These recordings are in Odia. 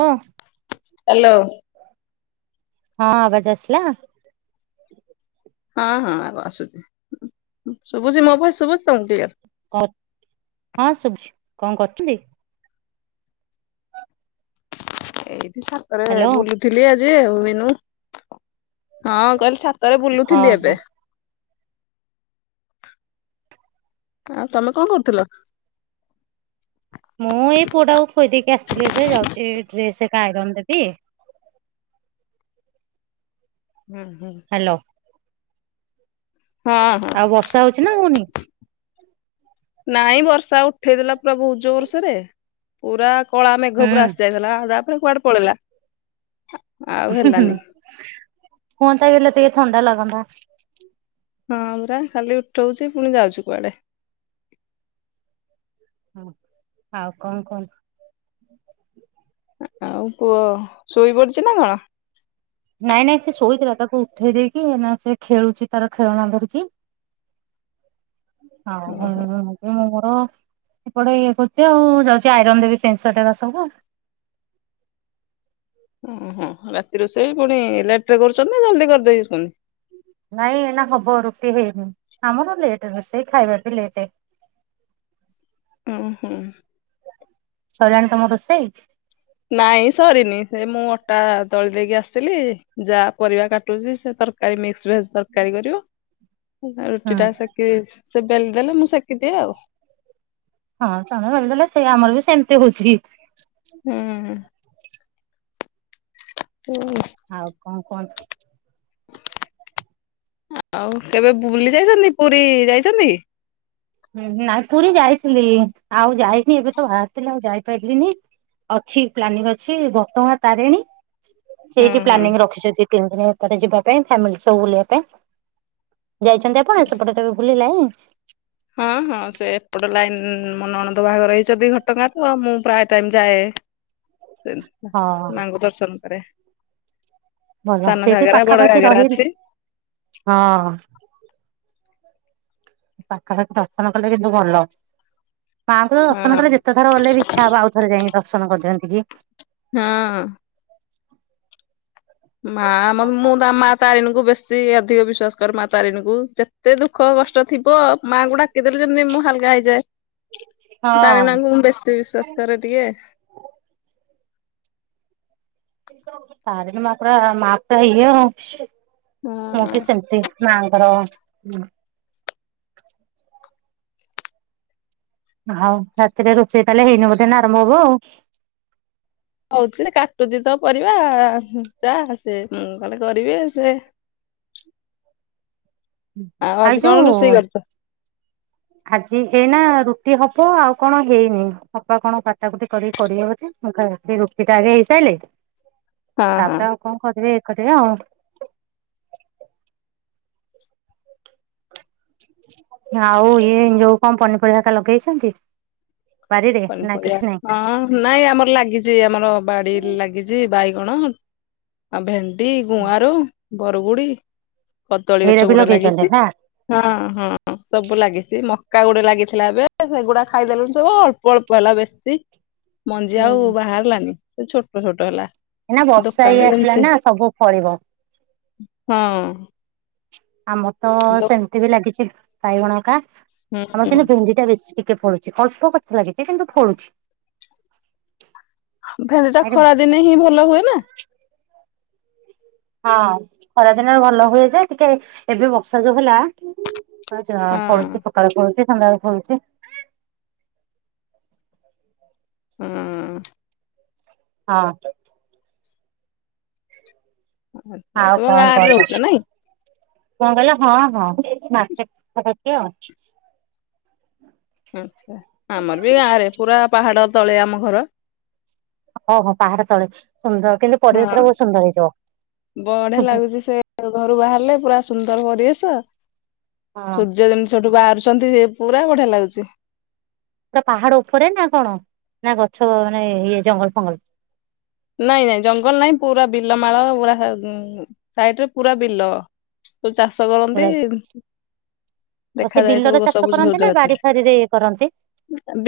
ଓ ହାଲୋ। ହଁ ଆବାଜ ଆସିଲା? ହଁ ହଁ ଆବା ଆସୁଛି। ଶୁଭୁଛି ମୋ ଭଏସ୍ ଶୁଭୁଛି ତମକୁ କ୍ଲିଅର? ହଁ ଶୁଭୁଛି। କଣ କରୁଛନ୍ତି? ଏଇଠି ସାତରେ ହ୍ୟାଲୋ ବୁଲୁଥିଲି ଆଜି ଆଉ। ମିନୁ ହଁ କହିଲି ଛା ତରେ ହଁ ବୁଲୁଥିଲି ହଁ ଏବେ। ଆଉ ତମେ କଣ କରୁଥିଲ? ମୁଁ ଏଇ ପୁଅଟାକୁ ଖୁଆଇଦେଇକି ଆସିଲି ଏବେ। ଯାଉଛି ଡ୍ରେସ ଏକା ଆଇରନ୍ ଦେବି। ହୁଁ ହୁଁ। ହାଲୋ। ହଁ ହଁ ଆଉ ବର୍ଷା ହଉଛି ନା ହଉନି? ନାଇଁ ବର୍ଷା ଉଠେଇଦେଲା ପୁରା ବୋହୁତ ଯୋର୍ ସୋରେ। ପୁରା କଳା ହୁଁ ମେଘ ପୁରା ଆସିଯାଇଥିଲା। ତାପରେ କୁଆଡେ ପଳେଇଲା। ଆଉ ହେଲାନି। ହୁଅନ୍ତା କି? ଟିକେ ହେଲେ ଥଣ୍ଡା ଲାଗନ୍ତା। ହଁ ପରା ଖାଲି ଉଠଉଛି ପୁଣି ଯାଉଛି କୁଆଡେ? ହଁ। ଆଉ କଣ କୁହନ୍ତୁ? ଆଉ କୁହ ଶୋଇ ପଡିଛି ନା କଣ? ନାଇଁ ନାଇଁ ସେ ଶୋଇଥିଲା। ତାକୁ ଉଠେଇ ଦେଇେଇକି, ସେ ଖେଳୁଛି ତାର ଖେଳନା ଧରିକି। ଆଉ ହଁ ଓହୋ [unintelligible] ମୁଁ ମୋର ଏପଟେ ଇଏ କରୁଛି ଆଉ। ଯାଉଛି ଆଇରନ୍ ଦେବି ଫେନ୍ଟ ସାର୍ଟ ଗୁରାସବୁ। ଓହୋ। ରାତି ରୋଷେଇ ପୁଣି ଲେଟ ରେ କରୁଛନ୍ତି ନା ଜଲଦି କରିଦେଇଉଛନ୍ତି? ନାଇଁ ଏଇନା ହବ ରୁଟି ହେଇନି। ଆମର ଲେଟ୍ ରୋଷେଇ ଖାଇବା ବି ଲେଟେ। ଓହୋ। ସରିଲାଣି ତମ ରୋଷେଇ? ନାଇଁ ସରିନି। ସେ ମୁଁ ଅଟା ଦଳି ଦେଇକି ଆସିଲି। ଯା ପରିବା କାଟୁଛି ସେ ତର କାରି ମିକ୍ସ ଭେଜ୍ ତରକାରୀ କରିବ। ହୁଁ ରୁଟି ଟା ସେ ବେଲି ଦେଲେ ମୁଁ ସେକି ଦିଏ ଆଉ। ହଁ ଚନ୍ଦ ଭ ଦେଲେ ସେ ଆମର ବି ସେମିତି ହଉଛି। ହୁଁ। ହୁଁ ଆଉ କଣ କୁହନ୍ତୁ? ଆଉ କେବେ ବୁଲି ଯାଇଛନ୍ତି ପୁରୀ ଯାଇଛନ୍ତି? ହୁଁ ନାଇଁ ପୁରୀ ଯାଇଥିଲି ଆଉ ଯାଇନି ଏବେ ତ ବାହାରିଥିଲି ଆଉ ଯାଇପାରିଲିନି। ଅଛି ପ୍ଲାନିଂ ଅଛି ଘଟଗାଁ ତାରିଣୀ ହୁଁ ସେଇଠି ହୁଁ। ପ୍ଲାନିଂ ରଖିଛନ୍ତି। ତିନି ଦିନ ଭିତରେ ଯିବା ପାଇଁ ଫ୍ୟାମିଲି ସବୁ ବୁଲିବା ପାଇଁ ଯାଇଛନ୍ତି। ଆପଣ ସେପଟେ ତେବେ ଭୁ [unintelligible] ହଁ ହଁ ସେ ଏପଟ ଲାଇନ୍ ମୋ ନଣନ୍ଦ ବାହାଘର ହେଇଛନ୍ତି ଘଟଗାଁ ତ ମୁଁ ପ୍ରାୟ ଟାଇମ ଯାଏ। ହଁ ମାଙ୍କୁ ଦର୍ଶନ କରେ। ଭଲ ସାନ ସେଇଠି ଘାଗରା ବଡ ପାଖାପାଖି ଘାଗରା ରହି ଅଛି ହଁ। ପାଖାପାଖି ଦର୍ଶନ କଲେ କିନ୍ତୁ ଭଲ ମାଙ୍କୁ ହଁ ଦର୍ଶନ କଲେ ଯେତେ ଥର ଗଲେ ବି ଇଚ୍ଛା ହବ ଆଉଥରେ ଯାଇକି ଦର୍ଶନ କରିଦିଅନ୍ତି କି। ହଁ। ମା ମ ମୁଁ ତ ମା ତାରିଣୀକୁ ବେଶୀ ଅଧିକ ବିଶ୍ଵାସ କରେ ମା ତାରିଣୀକୁ ଯେତେ ଦୁଃଖ କଷ୍ ଟ ଥିବ ମାଆଙ୍କୁ ଡାକିଦେଲେ ଯେମିତି ମୁଁ ହାଲକା ହେଇଯାଏ। ହଁ ତାରିଣାଙ୍କୁ ମୁଁ ବେଶୀ ବିଶ୍ଵାସ କରେ ଟିକେ। ତାରିଣୀ ମା ପରା ମା ପୁରା ଇଏ ମୁଁ ହଁ। ବି ସେମିତି ମାଁଙ୍କର ହଉ ରାତିରେ ରୋଷେଇ ତାହେଲେ ହେଇନି ବୋଧେ ଏଇନା ଆରମ୍ଭ ହବ ଆଉ? କହୁଥିଲି କାଟୁଛି ତ ପରିବା ଯା ସେ ମୁଁ କଣ କରିବି ସେ ଆଉ ଆଜି ଖାଇଛୁ? କଣ ରୋଷେଇ କରିଛ? ଆଜି ଏଇ ନା ରୁଟି ହବ ଆଉ କଣ ହେଇନି ହବା କଣ କାଟା କୁଟି କରିକି କରିବି ପଛେ ଆଗ ରୁଟି ଟା ଆଗେ ହେଇସାରିଲେ ହଁ ହଁ ତାପରେ ଆଉ କଣ କରିବି ଏକଟେ ଆଉ। ଆଉ ଇଏ ଯୋଉ କଣ ପନିପରିବା ଲଗେଇଛନ୍ତି ବାରିରେ ନା ପନିପରିବା କିଛି ନାଇଁ? ହଁ ନାଇଁ ଆମର ଲାଗିଛି ଆମର ବାଡିରେ ଲାଗିଛି ବାଇଗଣ, ଆଉ ଭେ ଣ୍ଡି, ଗୁଆଁର, ବରଗୁଡି କଦଳୀ ଏଇରା ଗଛ ବି ଗୁଡା ଲଗେଇଛନ୍ତି ଲାଗିଛି। ନା ହଁ ହଁ ସବୁ ଲାଗିଛି ମକା ଗୁଡ଼ା ଲାଗିଥିଲା ଏବେ ସେଗୁଡା ଖାଇଦେଲୁଣି ସବୁ ଅଳ୍ ଅଳ୍ପ ହେଲା ବେଶୀ ମଞ୍ଜି ଆଉ ବାହାରିଲାନି ସେ ଛୋଟ ଛୋଟ ହେଲା। ଏଇ ନା ବର୍ଷା ହେଇ ଦୋକାନରେ ଆସିଲା ଯେମିତି ନା ସବୁ ଫଳିବ। ହଁ। ଆମର ତ ଦୋ ସେମିତି ବି ଲାଗିଛି ବାଇଗଣ ହେକା। ହୁଁ ଆମର ହୁଁ କିନ୍ତୁ ଭେଣ୍ଡି ଟା ବେଶୀ ଟିକେ ଫଳୁଛି। ଅଳ୍ପ ଗଛ ଲାଗିଛି କିନ୍ତୁ ଫଳୁଛି। ଭେଣ୍ଡିଟା ଆଜ୍ଞା ଖରା ଦିନେ ହିଁ ଭଲ ହୁଏ ନା। ହଁ ଖରାଦିନରେ ଭଲ ହୁଏ ଯେ ଟିକେ ଏବେ ବର୍ଷା ଯୋଉ ହେଲା। ହଁ ଯାହା ହଁ। ଫଳୁଛି ସକାଳେ ଫଳୁଛି ସନ୍ଧ୍ୟା ରେ ଫଳୁଛି। ହୁଁ। ହଁ। ଆଚ୍ଛା ଆଉ ତୁମ କଣ ଗାଁରେ ରହୁଛ କହୁଛ? ନାଇଁ କଣ କହିଲ ହଁ ହଁ ମାର୍କେଟ [unintelligible] ଆଉ। ହୁଁ ଆମର ବି ଗାଁ ରେ ପୁରା ପାହାଡ ତଳେ ଆମ ଘର। ଓହୋ ପାହାଡ଼ ତଳେ ସୁନ୍ଦର କିନ୍ତୁ ପରିବେଶ ହଁ। ଟା ବହୁତ ସୁନ୍ଦର ବଢିଆ ହେଇଥିବ। ଲାଗୁଛି ସେ ଘରୁ ବାହାରିଲେ ପୁରା ସୁନ୍ଦର ପରିବେଶ ସୂର୍ଯ୍ୟ ଯେମିତି ସେଠୁ ବାହାରୁଛନ୍ତି ପୁରା ବଢିଆ ଲାଗୁଛି। ପୁରା ପାହାଡ ଉପରେ ନା କଣ ନା ଗଛ ମାନେ ଇଏ ଜଙ୍ଗଲ ଫଙ୍ଗଲ। ନାଇଁ ନାଇଁ ଜଙ୍ଗଲ ନାଇଁ ପୁରା ବିଲ ମାଳ ପୁରା ସାଇଡରେ ପୁରା ବିଲ। ସବୁ ଚାଷ କରନ୍ତି। ପୁରା ସେ ଦେଖାଯାଏ ସବୁ ବିଲରେ ଚାଷ ସବୁଜ ସବୁଜ କରନ୍ତି ନା ଗଛରେ। ବାଡି ଫାରି ରେ ଇଏ କରନ୍ତି।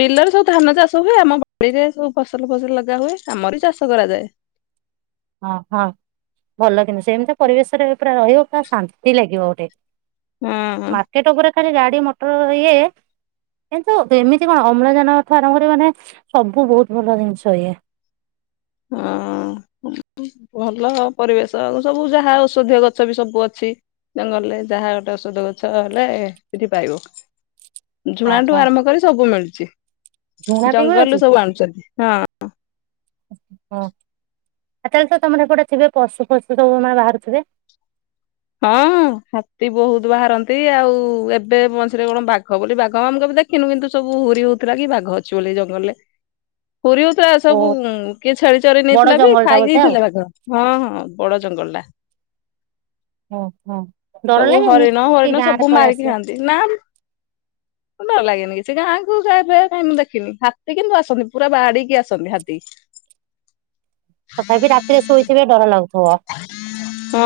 ବିଲରେ ସବୁ ଧାନ ଚାଷ ହୁଏ ଆମ ବାଡ଼ିରେ ସବୁ ଫସଲ ଫସଲ ଲଗା ହୁଏ। ଆମରି ଚାଷ କରାଯାଏ। ହଁ ହଁ ଭଲ କିନ୍ତୁ ସେମିତି ପରିବେଶରେ ପୁରା ରହିବ ପୁରା ଶାନ୍ତି ଲାଗିବ ଗୋଟେ। ହୁଁ। ଏ ତ ଗୁରେ ଖାଲି ଗାଡ଼ି ମଟର ଇଏ। କିନ୍ତୁ ଦେ ଏମିତି କଣ ଅମ୍ଳଜାନଠୁ ଆରମ୍ଭ କରି ମାନେ ସବୁ ବହୁତ ଭଲ ଜିନିଷ ଇଏ। ଅଁ ଭଲ ଆଉ ପରିବେଶ ଆଉ ସବୁ ଯାହା ଔଷଧୀୟ ଗଛ ବି ସବୁ ଅଛି। ଜଙ୍ଗଲରେ ଯାହା ଗୋଟେ ଔଷଧ ଗଛ ହେଲେ ସେଠି ପାଇବ। ହଁ ଝୁଣାଠୁ ହଁ ଆରମ୍ଭ କରି ସବୁ ମିଳୁଚି ଝୁଣା ବି ମିଳୁଛି ଜଙ୍ଗଲରୁୁ ସବୁ ଆଣୁଚନ୍ତି ହଁ। ହଁ ଆ ତାହେଲେ ତ ତମର ହେପଟେ ଥିବେ ପଶୁ ଫଶୁ ସବୁ ମା ବାହାରୁଥୁବେ। ହଁ ହାତୀ ବହୁତ ବାହାରନ୍ତି ଆଉ ଏବେ ମଝିରେ କଣ ବାଘ ବୋଲି ବାଘ ମୁଁ କେବେ ଦେ ଖିନୁ କିନ୍ତୁ ସବୁ ହୁରି ହୋଉଥୁଲା କି ବାଘ ଅଛି ବୋଲି ଜଙ୍ଗଲରେ। ହୁରୀ ହୋଉଥୁଲା ଓ ସବୁ କିଏ ଛେଳି ଚରି ବଡ ନେଇଥିଲା ବି ଜଙ୍ଗଲ ଟା ଖାଇକି ବୋଧେ ଆଉ ହେଇଦେଥିଲା ବାଘ। ହଁ ହଁ ବଡ଼ ଜଙ୍ଗଲଟା। ଓହୋ। ସବୁ ହରିଣ ହରିଣ ସବୁ ମାରିକି ଖାଆନ୍ତି ନାଁ। ଡର ଲାଗେନି କିଛି ଗାଁକୁୁ କେବେ କାଇଁ ମୁଁ ଦେଖିନି ହାତୀ କିନ୍ତୁ ଆସନ୍ତି ପୁରା ବାଡି଼କି ଆସନ୍ତି ହାତୀ। ତଥାପି ରାତିରେ ଶୋଇଥିବେ ଡର ଲାଗୁଥୁବ। ହଁ।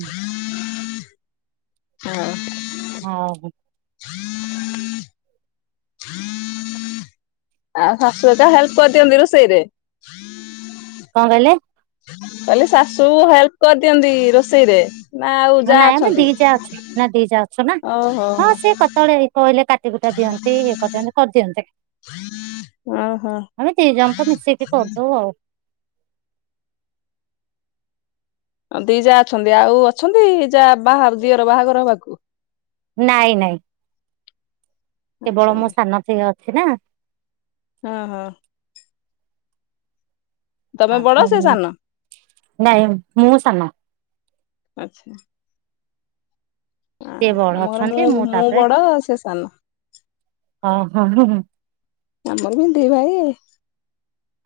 ହୁଁ। ହଁ। ହଁ ହୁଁ। [inaudible] ଆଉ ଶାଶୁ ଏକା ହେଲ୍ପ କରିଦିଅନ୍ତି ରୋଷେଇରେ। କଁ କହିଲେ? କହଲି ଶାଶୁ ହେଲ୍ପ କରିଦିଅନ୍ତି ରୋଷେଇରେ। ନା ଆଉ ହଁ ଯା ନାଇଁ ଆମେ ଦି ଅଛନ୍ତି ଯା ଅଛୁ ନାଁ ଦି ଯା ଅଛୁ ନାଁ ଓହୋ ହଁ ସିଏ କତଳେ କହିଲେ କା ଟି କୁଟା ଦିଅନ୍ତି ଇଏ କରିଦିନ୍ତି କରିଦିଅନ୍ତି। ଓହୋ ଆମେ ଦି ଜଣ ତ ମିଶେଇକି କରିଦୋଉ ଆଉ। ଅଁ ଦି ଯା ଅଛନ୍ତି ଆଉ ଅଛନ୍ତି ଯା ବାହା ଦିଅର ବାହାଘର ହବାକୁ? ନାଇଁ ନାଇଁ। କେବଳ ମୋ ଅଛନ୍ତି ସାନ ଥେ ଅଛି ନା। ହଁ ହଁ। ତମେ ହଁ ବଡ ହଁ ସେ ମୁଁ ସାନ? ନାଇଁ ମୁଁ ସାନ। ଆଚ୍ଛା। ଆ ସିଏ ବଡ ଆମ ଘରେ ମୁଁ ଅଛନ୍ତି ମୁଁ ତାପରେ ବଡ଼ ସେ ସାନ। ହଁ ହଁ ହଁ। ଆମର ବି ଦି ଭାଇ।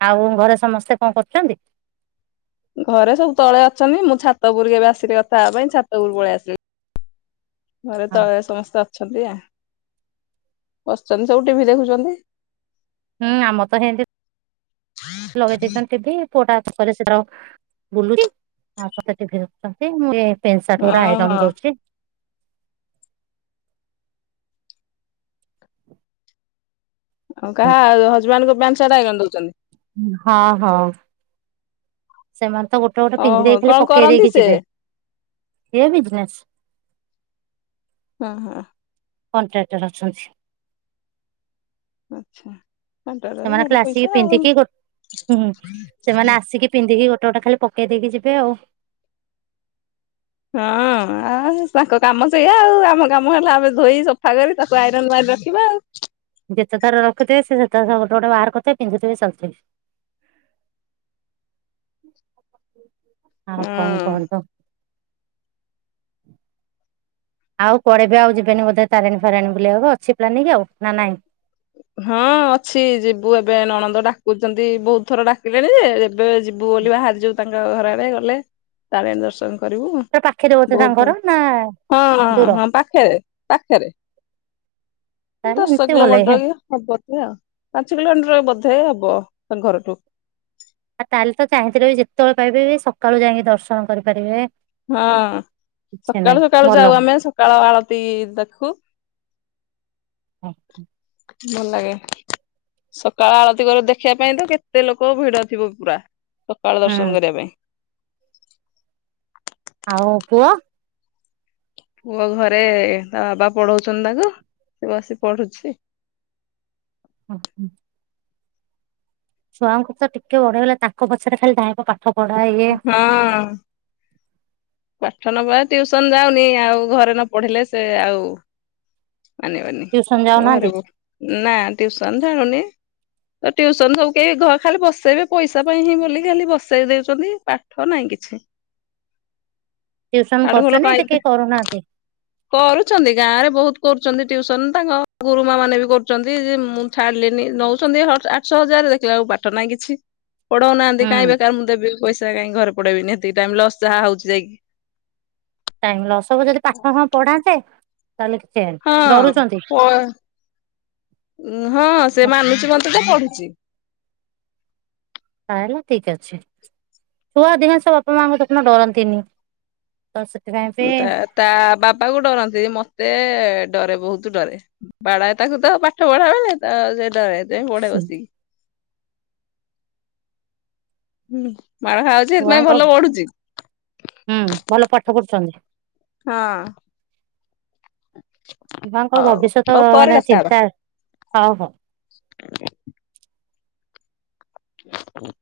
ଆଉ ଘରେ ସମସ୍ତେ କଁ କରୁଚନ୍ତି? ଘରେ ସବୁ ତଳେ ଅଛନ୍ତି ମୁଁ ଛାତ ଓପୁରୁକୁ ଏବେ ଆସିଲି କଥା ହବା ପାଇଁ ଛାତ ଓପୁରୁ ପଳିଆସିଲି। ଘରେ ହଁ ତଳେ ସମସ୍ତେ ଅଛନ୍ତି ଆ ବସିଚନ୍ତି ସବୁ ଟି ଭି ଦେଖୁଚନ୍ତି। ହୁଁ ଆମର ତ ହେନ୍ତି ଲଗେଇ ଦେଇଛନ୍ତି ଟି ଭି। ପୁଅଟା କରେ ସେ ତାର ବୁଲୁଚି ଆଉ [unintelligible] ଛନ୍ତି ଇଏ ପେଁ ସାର୍ଟ ଉଡ଼ା ଆଇରନ୍ ଓହୋ ଦଉଚି। ଆଉ କାହା ଆଉ ହଜବ୍ୟାଣ୍ଡଙ୍କ ପ୍ୟାଣ୍ଟ୍ ସାର୍ଟ ଆଇରନ୍ ଦୋଉଚନ୍ତି। ହଁ ହଁ। ସେମାନେ ତ ଗୋଟେ ଗୋଟେ ପିନ୍ଧି ଓହୋ ଦେଇ ଖାଲି କଣ ପକେଇ କରନ୍ତି ଦେଇକି ସେ? ଯିବେ। ଏ ବିଜ୍ନେସ୍। ହଁ- ହଁ। କଣ୍ଟ୍ରାକ୍ଟର ଅଛନ୍ତି। ଆଚ୍ଛା। କଣ୍ଟ୍ରାକ୍ଟର ସେମାନେ ଭଲ ଖାଲି ପଇସା ଆସିକି ଆଉ। ପିନ୍ଧିକି ଗୋ- ହୁଁ- ସେମାନେ ଆସିକି ପିନ୍ଧିକି ଗୋଟେ ଗୋଟେ ଖାଲି ପକେଇ ଦେଇକିି ଯିବେ ଆଉ ହଁ ଆଉ ତାଙ୍କ କାମ ସେଇଆ ଆଉ ଆମ କାମ ହେଲା ଆମେ ଧୋଇ ସଫା କରି ତାକୁ ଆଇରନ୍ ମାରି ରଖିବା ଆଉ। ଯେତେଥର ରଖୁଥିବି ସେତେଥର ଗୋଟେ ଗୋଟେ ବାହାର କରୁଥିବେ ପିନ୍ଧିଥିବେ ଚାଲିଥିବେ। ଆଉ କଣ ହଁ କହନ୍ତୁ? ଆଉ କୁଆଡେ ଏବେ ଆଉ ଯିବନେ ବୋଧେ ତାରିଣୀ ଫାରିଣୀ ବୁଲିବାକୁ ଅଛି ପ୍ଲାନିଂ କି ଆଉ ନା ନାଇଁ? ହଁ ଅଛି ଯିବୁ ଏବେ ନଣନ୍ଦ ଡାକୁଚନ୍ତି ବହୁତ୍ ଥର ଡାକିଲେଣି ଯେ ଏବେ ଯିବୁ ବୋଲି ବାହାରିଚୁ ତାଙ୍କ ଘରଆଡେ ଗଲେ ତାରିଣୀ ଦର୍ଶନ କରିବୁ ପୁରା ପାଖରେ ବୋଧେ ବହୁତ୍ ଥର ତାଙ୍କର ନା ହଁ- ଦୂର ହଁ ପାଖେରେ ପାଖେରେ। [unintelligible] ଭଲ କିଲୋମିଟର ହେ କି ହବ ସେ ପାଞ୍ଚ କିଲୋମିଟର ବୋଧେ ହବ ତାଙ୍କ ଘରଠୁ। ଆଉ ତାହେଲେ ତ ଚାହିଁଥିଲେ ବି ଯେତେବେଳେ ପାଇବେ ସକାଳୁ ଯାଇକି ଦର୍ଶନ କରିପାରିବେ। କିଛି ସକାଳୁ ନାହିଁ ସକାଳୁ ଭଲ ଯାଉ ଆମେ ସକାଳ ଆଳତି ଦେଖୁ। [inaudible] ଭଲ୍ ଲାଗେ। ସକାଳ ଆଳତି କରି ଦେଖିବା ପାଇଁ ତ କେତେ ଲୋକ ଭିଡ ଥିବ ପୁରା ସକାଳ ଦର୍ଶନ କରିବା ପାଇଁ। ଆଉ ପୁଅ? ପୁଅ ଘରେ ତା ବାବା ପଢଉଚନ୍ତି ତାକୁ ସେ ବସି ପଢୁଚି। ହଁ ହଁ ଛଆଙ୍କୁ ତ ଟିକେ ବଡ ହେଇଗଲା ତାଙ୍କ ପଛରେ ଖାଲି ଧାଇଁବ ପା ପାଠ‌ପଢା ଇଏ ହଁ। ପାଠ ନବା ଟ୍ୟୁସନ୍ ଯାଉନି ଆଉ ଘରେ ନ ପଢିଲେ ସେ ଆଉ ମାନିବନି ଟିଉସନ ଯାଉନାହାନ୍ତି ଘରକୁ- ନା ଟ୍ୟୁସନ୍ ଯାଉନି। ତ ଟ୍ୟୁସନ୍ ସବୁ କେହି ଘ- ଖାଲି ବସେଇବେ ପଇସା ପାଇଁ ହିଁ ବଲିକି ଖାଲି ବସେଇ ଦଉଚନ୍ତି ପାଠ ନାହିଁ କିଛି। ଟିଉସନ୍ କରୁଚନ୍ତି ଏଠି କିଏ କରୁନାହାନ୍ତି? କରୁଚନ୍ତି ଗାଁ ରେ ବହୁତ୍ କରୁଚନ୍ତି ଟିଉସନ୍ ତାଙ୍କ ଗୁରୁମା ମାନେ ବି କରୁଚନ୍ତି ଯେ ମୁଁ ଛାଡିଲିନି ନଉଚନ୍ତି ହ-ଆଠଶ ହଜାର୍ ଦେଖିଲାକୁ ପାଠ ନାହିଁ କିଛି। ପଢଉନାହାନ୍ତି ହୁଁ କାଇଁ ବେକାର୍ ମୁଁ ଦେବି ପଇସା କାଇଁ ଘରେ ପଢେଇବିନି ଏତିକି ଟାଇମ୍ ଲସ୍ ଯାହା ହଉଚି ଯାଇକି। ଟାଇମ୍ ଲସ୍ ଯଦି ପାଠ ହଁ ପଢାନ୍ତେ ତାହେଲେ [unintelligible] ହଁ -ଡରୁଚନ୍ତି? ଉଁ -ହଁ ସେ ମାନୁଚି ମତେ ତ ପଢୁଚି। ତାହେଲେ ଠିକ୍ ଅଛି ଛୁଆ [unintelligible] ବାପା ମାଆଙ୍କୁ ଦେଖୁନ ଡରନ୍ତିନି। ତ ସେଥିପାଇଁ ବି ତା ତା ବାବାକୁ ଡରନ୍ତିନି ମତେ ଡରେ ବହୁତୁ ଡରେ। ବାଡାଏ ତାକୁ ତ ପାଠ ପଢା ବେଳେ ତ ସେ ଡରେ। ସେ ପଢେ ବସିକି - ମାଡ ଖାଉ ଛୁଆଙ୍କ ହୁଁ- ଭଲ ପାଠ ପଢୁଚନ୍ତି? ହଁ। ଁ ଛୁଆଙ୍କ ଭବିଷ୍ୟତ ମାନେ ଚିନ୍ତା- ହଁ ହଉ। ଓ ହୁଁ